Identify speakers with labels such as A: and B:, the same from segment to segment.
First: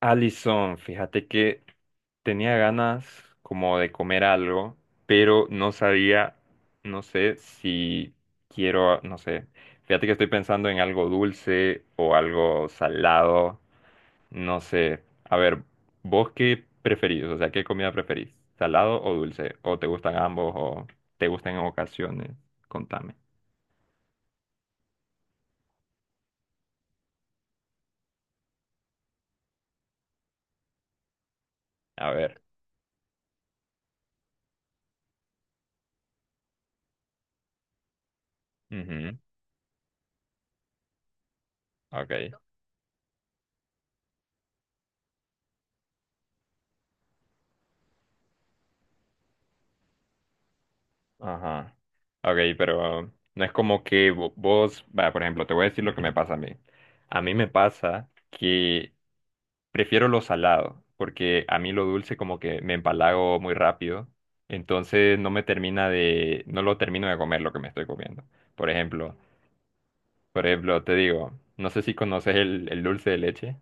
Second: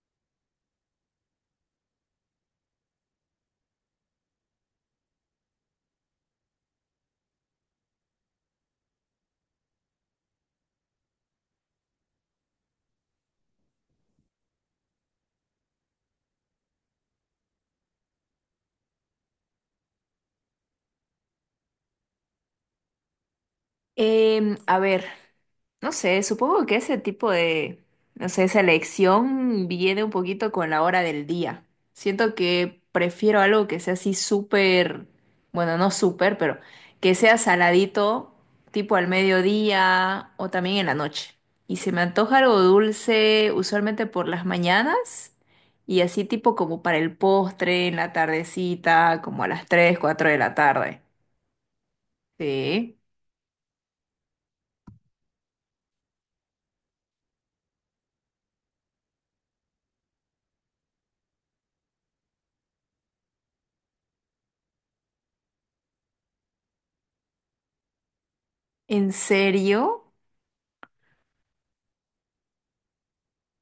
A: Alison, fíjate que tenía ganas como de comer algo, pero no sabía, no sé si quiero, no sé. Fíjate que estoy pensando en algo dulce o algo salado, no sé. A ver, ¿vos qué preferís? O sea, ¿qué comida preferís? ¿Salado o dulce? ¿O te gustan ambos o te gustan en ocasiones? Contame.
B: A ver, no sé, supongo que ese tipo de, no sé, selección viene un poquito con la hora del día.
A: A
B: Siento
A: ver.
B: que prefiero algo que sea así súper, bueno, no súper, pero que sea saladito, tipo al
A: Ujú.
B: mediodía o también en la noche. Y se me
A: Ok.
B: antoja algo dulce, usualmente por las mañanas, y así tipo como para el postre, en la tardecita, como a las 3, 4 de la tarde.
A: Ajá. Ok,
B: Sí.
A: pero no es como que vos, va, por ejemplo, te voy a decir lo que me pasa a mí. A mí me pasa que prefiero lo salado, porque a mí lo dulce como que me empalago muy rápido, entonces no me termina de, no lo termino de comer lo que me estoy comiendo. Por
B: ¿En
A: ejemplo,
B: serio?
A: por ejemplo, te digo, no sé si conoces el dulce de leche,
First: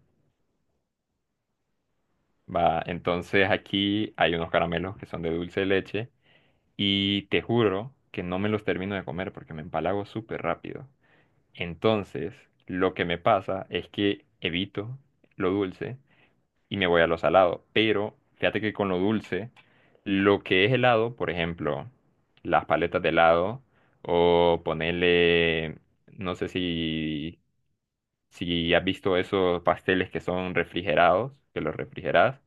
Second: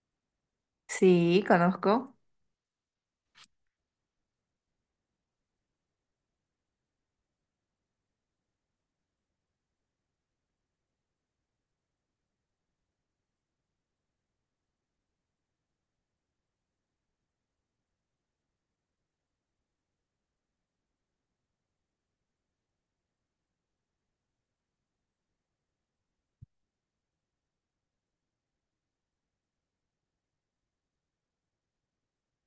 B: Sí, conozco.
A: va, entonces aquí hay unos caramelos que son de dulce de leche y te juro que no me los termino de comer porque me empalago súper rápido. Entonces, lo que me pasa es que evito lo dulce y me voy a lo salado. Pero fíjate que con lo dulce, lo que es helado, por ejemplo, las paletas de helado o ponerle, no sé si, si has visto esos pasteles que son refrigerados, que los refrigeras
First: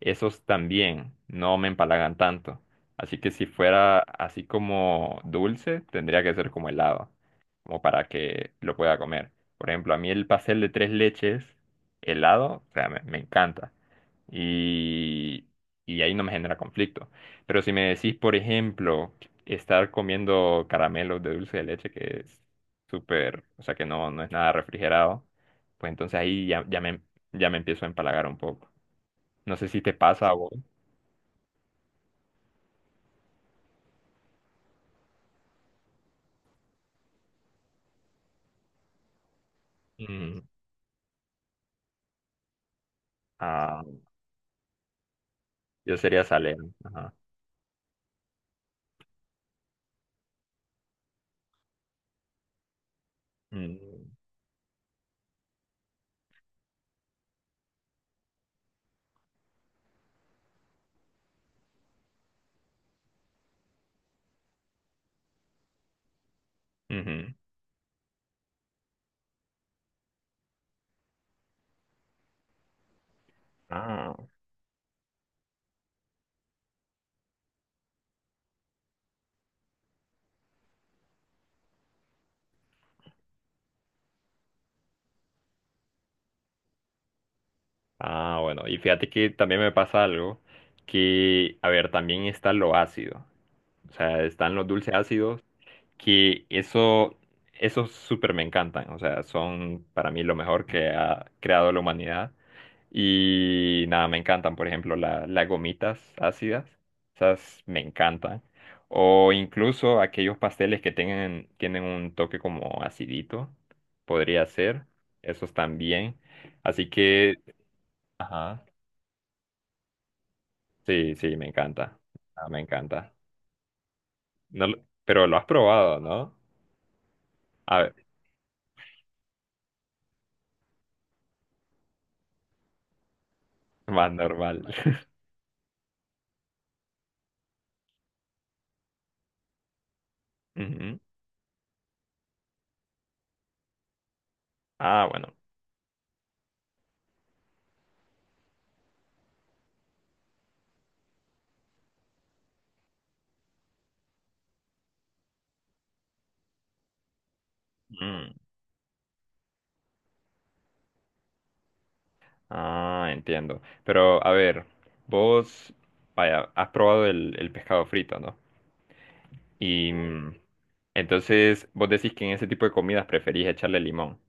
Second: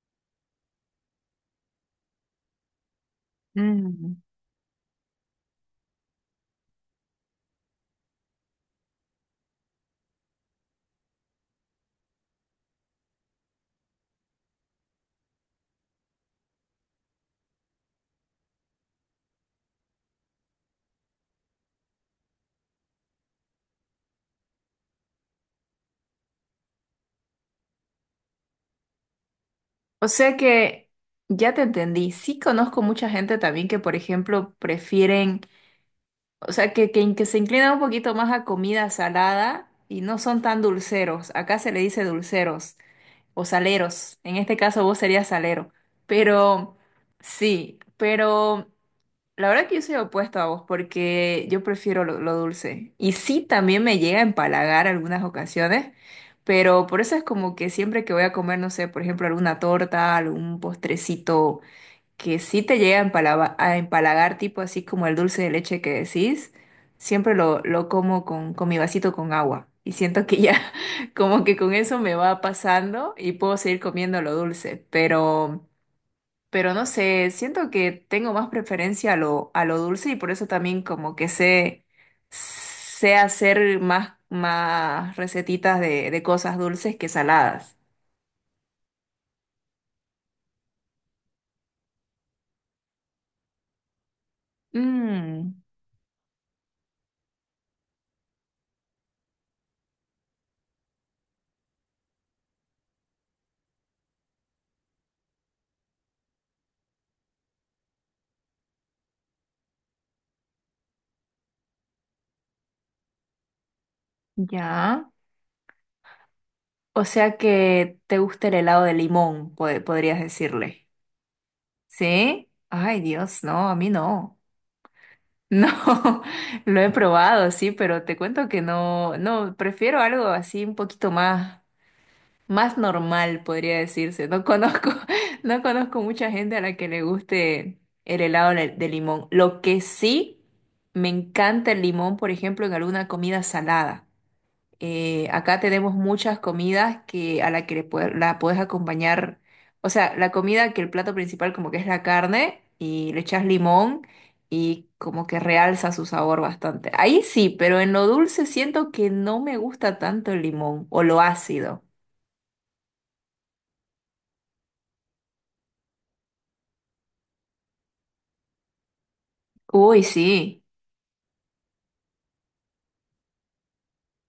A: esos también no me empalagan tanto. Así que si fuera
B: Mm.
A: así como dulce, tendría que ser como helado, como para que lo pueda comer. Por ejemplo, a mí el pastel de tres leches helado, o sea, me encanta. Y, y ahí no me genera conflicto. Pero si me decís, por ejemplo, estar comiendo caramelos de dulce de leche, que es súper, o sea, que no, no es nada refrigerado, pues entonces ahí ya me empiezo a empalagar un poco. No sé si te
B: O
A: pasa a
B: sea
A: vos.
B: que ya te entendí. Sí, conozco mucha gente también que, por ejemplo, prefieren, o sea, que se inclinan un poquito más a comida salada y no
A: Mm,
B: son tan dulceros. Acá se le dice dulceros o
A: ah,
B: saleros. En este caso vos serías salero.
A: yo sería Salem.
B: Pero
A: Ajá.
B: sí, pero la verdad que yo soy opuesta a vos porque yo prefiero lo dulce. Y sí, también me
A: Mm,
B: llega a empalagar algunas ocasiones, pero por eso es como que siempre que voy a comer, no sé, por ejemplo, alguna torta, algún postrecito que sí te llega a empalagar, tipo así como el dulce de leche que decís,
A: ujú.
B: siempre lo como con mi vasito con agua. Y siento que ya como que con eso me va pasando y puedo seguir
A: Ah,
B: comiendo lo dulce, pero no sé, siento que tengo más preferencia a lo dulce y por eso también como que sé hacer más recetitas de cosas dulces que saladas.
A: ah, bueno. Y fíjate que también me pasa algo que, a ver, también está lo ácido. O sea, están los dulces ácidos
B: Mm,
A: que eso, esos súper me encantan. O sea, son para mí lo mejor que ha creado la humanidad. Y nada, me encantan, por ejemplo, las gomitas ácidas, esas me encantan. O incluso aquellos pasteles que tengan, tienen un toque como acidito, podría ser,
B: ya.
A: esos también. Así
B: O
A: que,
B: sea que te gusta el
A: ajá,
B: helado de limón, podrías decirle.
A: sí, sí, me encanta, ah,
B: ¿Sí?
A: me
B: Ay,
A: encanta.
B: Dios, no, a mí no.
A: No lo- pero lo has
B: No,
A: probado, ¿no?
B: lo he probado, sí,
A: A ver,
B: pero te cuento que no, no, prefiero algo así un poquito más normal, podría
A: más
B: decirse. No
A: normal.
B: conozco, no conozco mucha gente a la que le guste el helado de limón. Lo que sí
A: Ujú.
B: me encanta el limón, por ejemplo, en alguna comida salada.
A: Ah, bueno.
B: Acá tenemos muchas comidas que a la que le la puedes acompañar. O sea, la comida que el plato principal como que es la carne y le echas limón y como que realza su sabor bastante. Ahí sí, pero en lo
A: Mm.
B: dulce siento que no me gusta tanto el limón o lo ácido.
A: Ah, entiendo. Pero, a ver, vos, vaya, has probado el pescado frito, ¿no? Y
B: Uy,
A: mm,
B: sí,
A: entonces vos decís que en ese tipo de comidas preferís echarle limón.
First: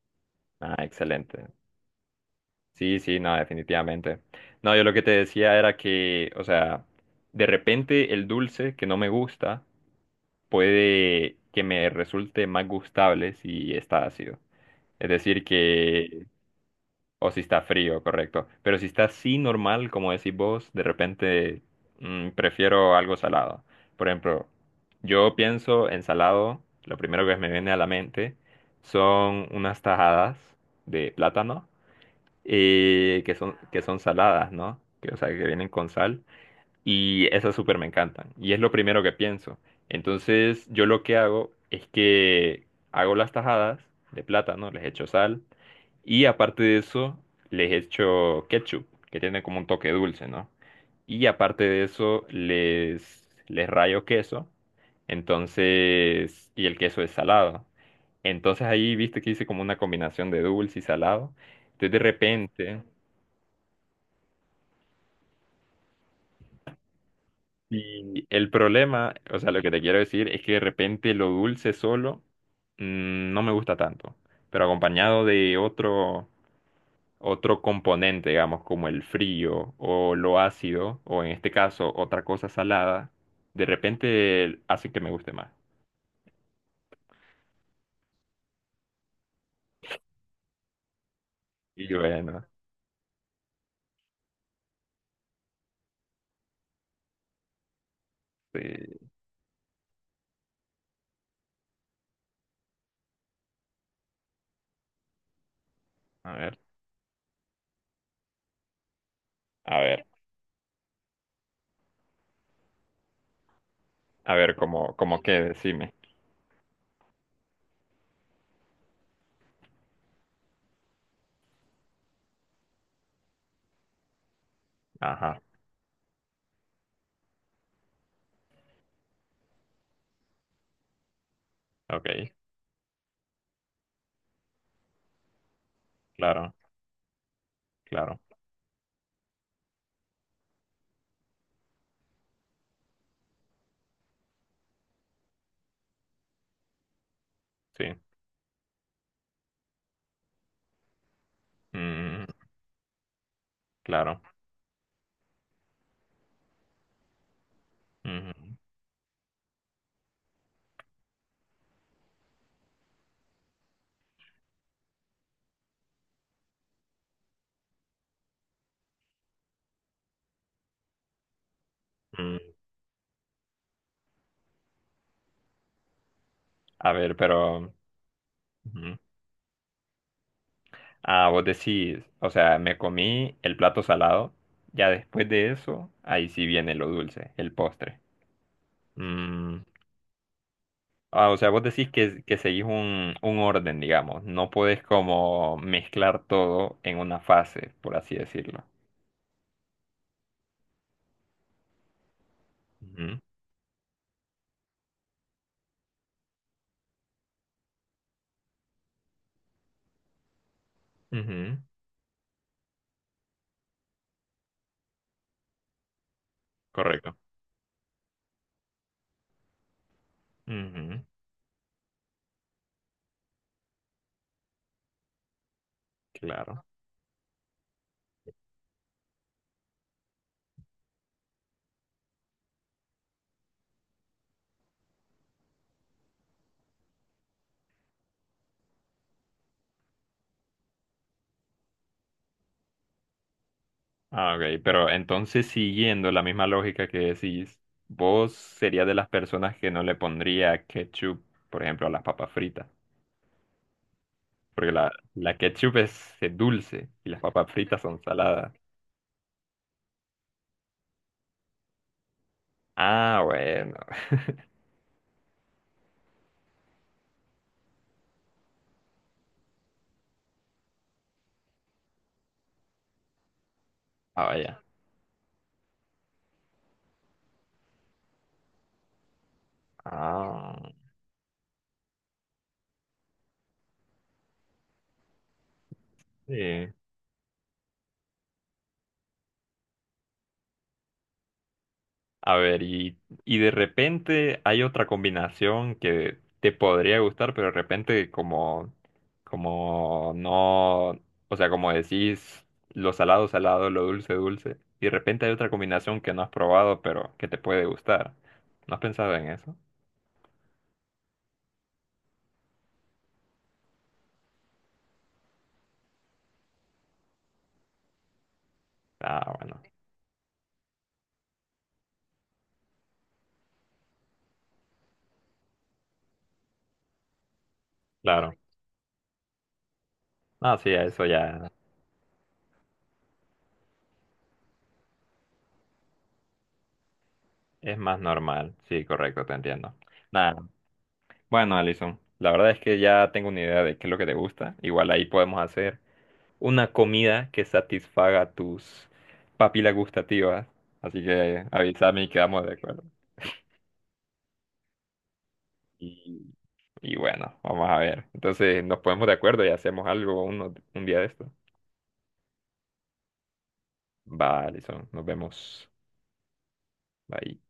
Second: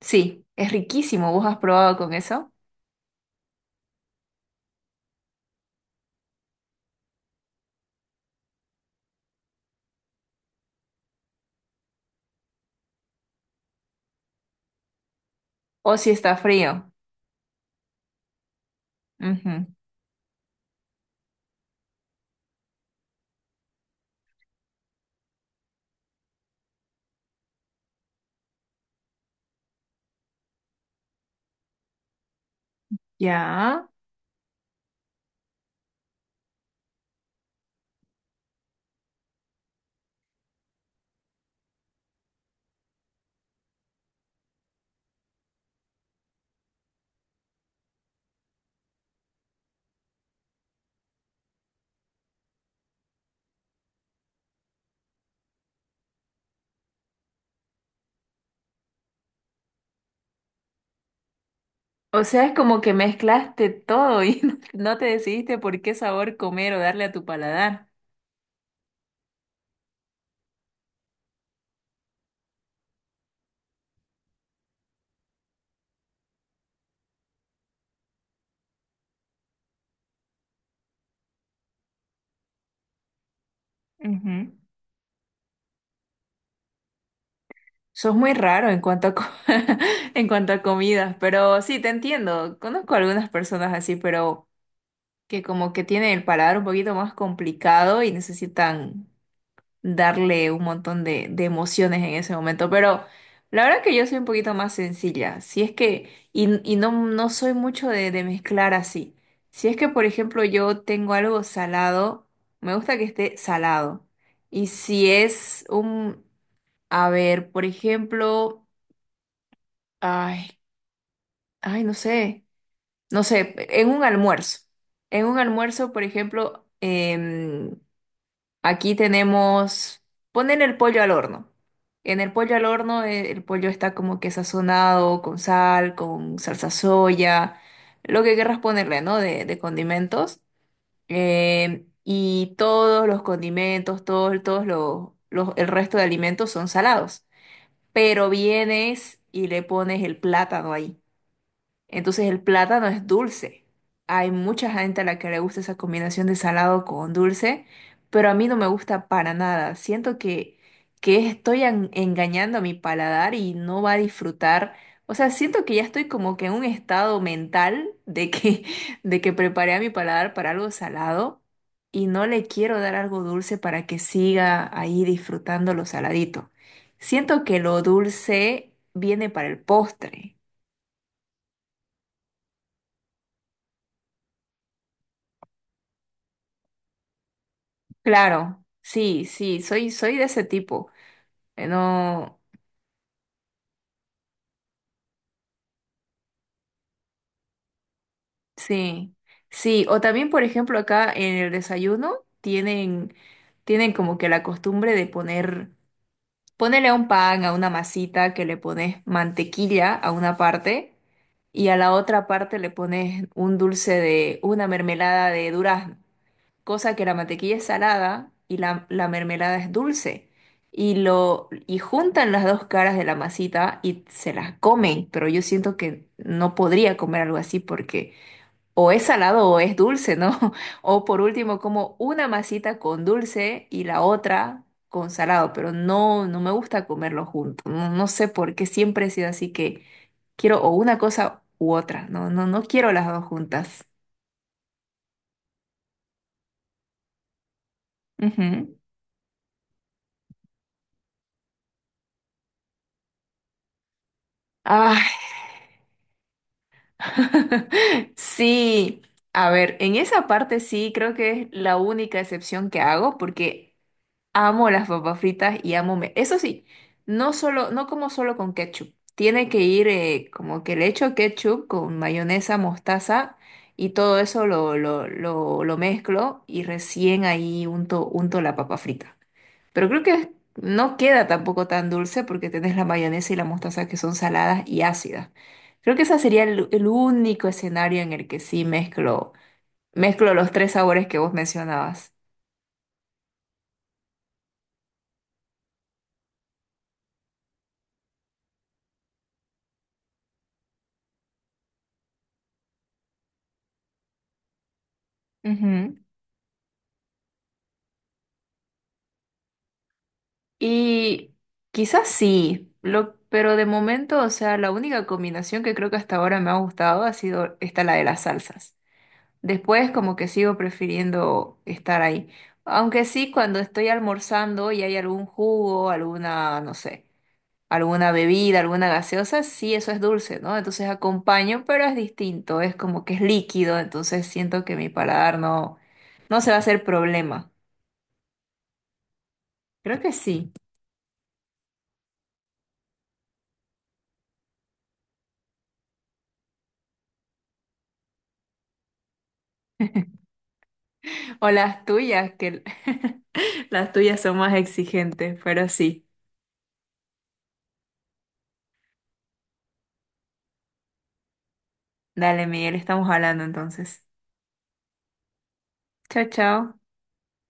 B: sí, es
A: Ah,
B: riquísimo. ¿Vos
A: excelente.
B: has probado con eso?
A: Sí, sí, no, definitivamente. No, yo lo que te decía era que, o sea, de repente el dulce que no me gusta puede que me resulte más gustable si está ácido. Es decir,
B: O si
A: que
B: está frío.
A: o si está frío, correcto. Pero si está así
B: Ujú,
A: normal, como decís vos, de repente mm, prefiero algo salado. Por ejemplo, yo pienso en salado, lo primero que me viene a la mente son unas tajadas de plátano que
B: ya.
A: son saladas, ¿no? Que, o sea, que vienen con sal y esas súper me encantan y es lo primero que pienso. Entonces yo lo que hago es que hago las tajadas de plátano, les echo sal y aparte de eso les echo ketchup, que tiene como un toque dulce, ¿no? Y aparte de eso les rayo queso, entonces, y el queso es salado. Entonces ahí viste que hice como una combinación de dulce y salado. Entonces de
B: O sea, es como
A: repente...
B: que mezclaste todo y no, no te decidiste por qué sabor comer o darle a tu paladar.
A: Y el problema, o sea, lo que te quiero decir es que de repente lo dulce solo mm, no me gusta tanto, pero acompañado de otro, otro componente, digamos, como el frío o lo ácido, o en este caso otra cosa salada, de
B: Ujú.
A: repente hace que me guste más.
B: Sos muy raro en cuanto a, en cuanto a comidas, pero sí, te
A: Y bueno,
B: entiendo. Conozco algunas personas así, pero que como que tienen el paladar un poquito más complicado y
A: sí,
B: necesitan darle un montón de emociones en ese momento. Pero la verdad que yo soy un poquito más sencilla. Si es que,
A: a
B: y,
A: ver,
B: y no soy mucho de mezclar así. Si es
A: a
B: que, por
A: ver,
B: ejemplo, yo tengo algo salado, me gusta que esté salado.
A: a ver
B: Y
A: cómo,
B: si
A: cómo qué,
B: es
A: decime.
B: un, a ver, por ejemplo, ay, ay, no sé, no sé, en un almuerzo. En un
A: Ajá,
B: almuerzo, por ejemplo, em, Aquí tenemos ponen el pollo al horno. En
A: ok,
B: el pollo al horno el pollo está como que sazonado con sal, con
A: claro,
B: salsa soya,
A: claro,
B: lo que querrás ponerle, ¿no? De condimentos. Y todos los condimentos, el resto de alimentos son salados.
A: sí,
B: Pero vienes y le pones el plátano ahí.
A: mm,
B: Entonces el plátano es dulce.
A: claro.
B: Hay mucha gente a la que le gusta esa combinación de salado con dulce, pero
A: Ujú,
B: a mí no me gusta para nada. Siento que estoy engañando a mi paladar y no va a disfrutar. O sea, siento que ya estoy como que en un estado mental de que, de que preparé a mi paladar para algo salado y no le
A: mm,
B: quiero dar algo dulce para que siga ahí disfrutando lo saladito.
A: a ver,
B: Siento que
A: pero...
B: lo dulce
A: Ujú.
B: viene para el postre.
A: Ah, vos decís, o sea, me comí el plato salado, ya después de eso, ahí sí viene lo dulce, el postre.
B: Claro, sí,
A: Mm,
B: sí, soy de ese tipo.
A: ah, o sea, vos
B: Eh,
A: decís que
B: No,
A: seguís un orden, digamos, no podés como mezclar todo en una fase, por así decirlo.
B: sí, sí. O también, por ejemplo, acá en el desayuno tienen,
A: Ujú,
B: tienen como que la costumbre de ponerle a un pan, a una masita, que le pones mantequilla a una parte
A: ujú,
B: y a la otra parte le pones una mermelada de durazno. Cosa que la
A: correcto.
B: mantequilla es salada y la mermelada es dulce. Y
A: Ujú,
B: lo, y juntan las dos caras de la masita y se las comen, pero yo siento que no
A: claro.
B: podría comer algo así porque o es salado o es dulce, ¿no? O por último, como una masita con dulce y la otra con salado, pero no, no me gusta comerlo junto. No, no sé por qué siempre he sido así que quiero o una cosa u otra. No, no, no quiero las dos juntas.
A: Ah, ok, pero entonces siguiendo la misma lógica que decís, vos
B: Ujú.
A: serías de las personas que no le pondría ketchup, por ejemplo, a las papas fritas. Porque la,
B: Ay.
A: la ketchup es dulce y las papas fritas son saladas.
B: Sí, a ver, en esa parte sí creo que es la única excepción que hago
A: Ah, bueno.
B: porque amo las papas fritas y amo me... Eso sí, no como solo con ketchup. Tiene que ir como que le echo ketchup con mayonesa, mostaza y todo
A: Ah,
B: eso
A: vaya.
B: lo mezclo y recién ahí unto, unto la papa frita. Pero creo que
A: Ah,
B: no queda tampoco tan dulce porque tenés la mayonesa y la mostaza que son saladas y ácidas. Creo que ese sería el,
A: sí.
B: el único escenario en el que sí mezclo los tres sabores que vos mencionabas.
A: A ver, y de repente hay otra combinación que te podría gustar, pero de repente como, como no, o sea, como decís, lo salado, salado, lo dulce, dulce. Y de repente hay otra
B: Ujú.
A: combinación que no has probado, pero que te puede gustar. ¿No has pensado en eso?
B: Y quizás sí, pero de momento, o sea, la única combinación que creo que hasta ahora me ha gustado ha sido esta, la de las salsas.
A: Ah, bueno.
B: Después como que sigo prefiriendo estar ahí. Aunque sí, cuando estoy almorzando y hay algún jugo, alguna, no sé, alguna
A: Claro.
B: bebida, alguna gaseosa, sí, eso es dulce, ¿no?
A: Ah, sí, a
B: Entonces
A: eso ya.
B: acompaño, pero es distinto, es como que es líquido, entonces siento que mi paladar no se va a hacer problema.
A: Es más normal, sí, correcto, te entiendo.
B: Creo que
A: Nada,
B: sí.
A: bueno, Alison, la verdad es que ya tengo una idea de qué es lo que te gusta. Igual ahí podemos hacer una comida que satisfaga tus papilas gustativas. Así que
B: O las
A: avísame y
B: tuyas,
A: quedamos de
B: que
A: acuerdo.
B: las tuyas son más exigentes, pero sí.
A: Y, y bueno, vamos a ver. Entonces nos ponemos de acuerdo y hacemos algo un día de esto.
B: Dale, Miguel, estamos hablando entonces.
A: Va, Alison, nos vemos.
B: Chao, chao.
A: Bye.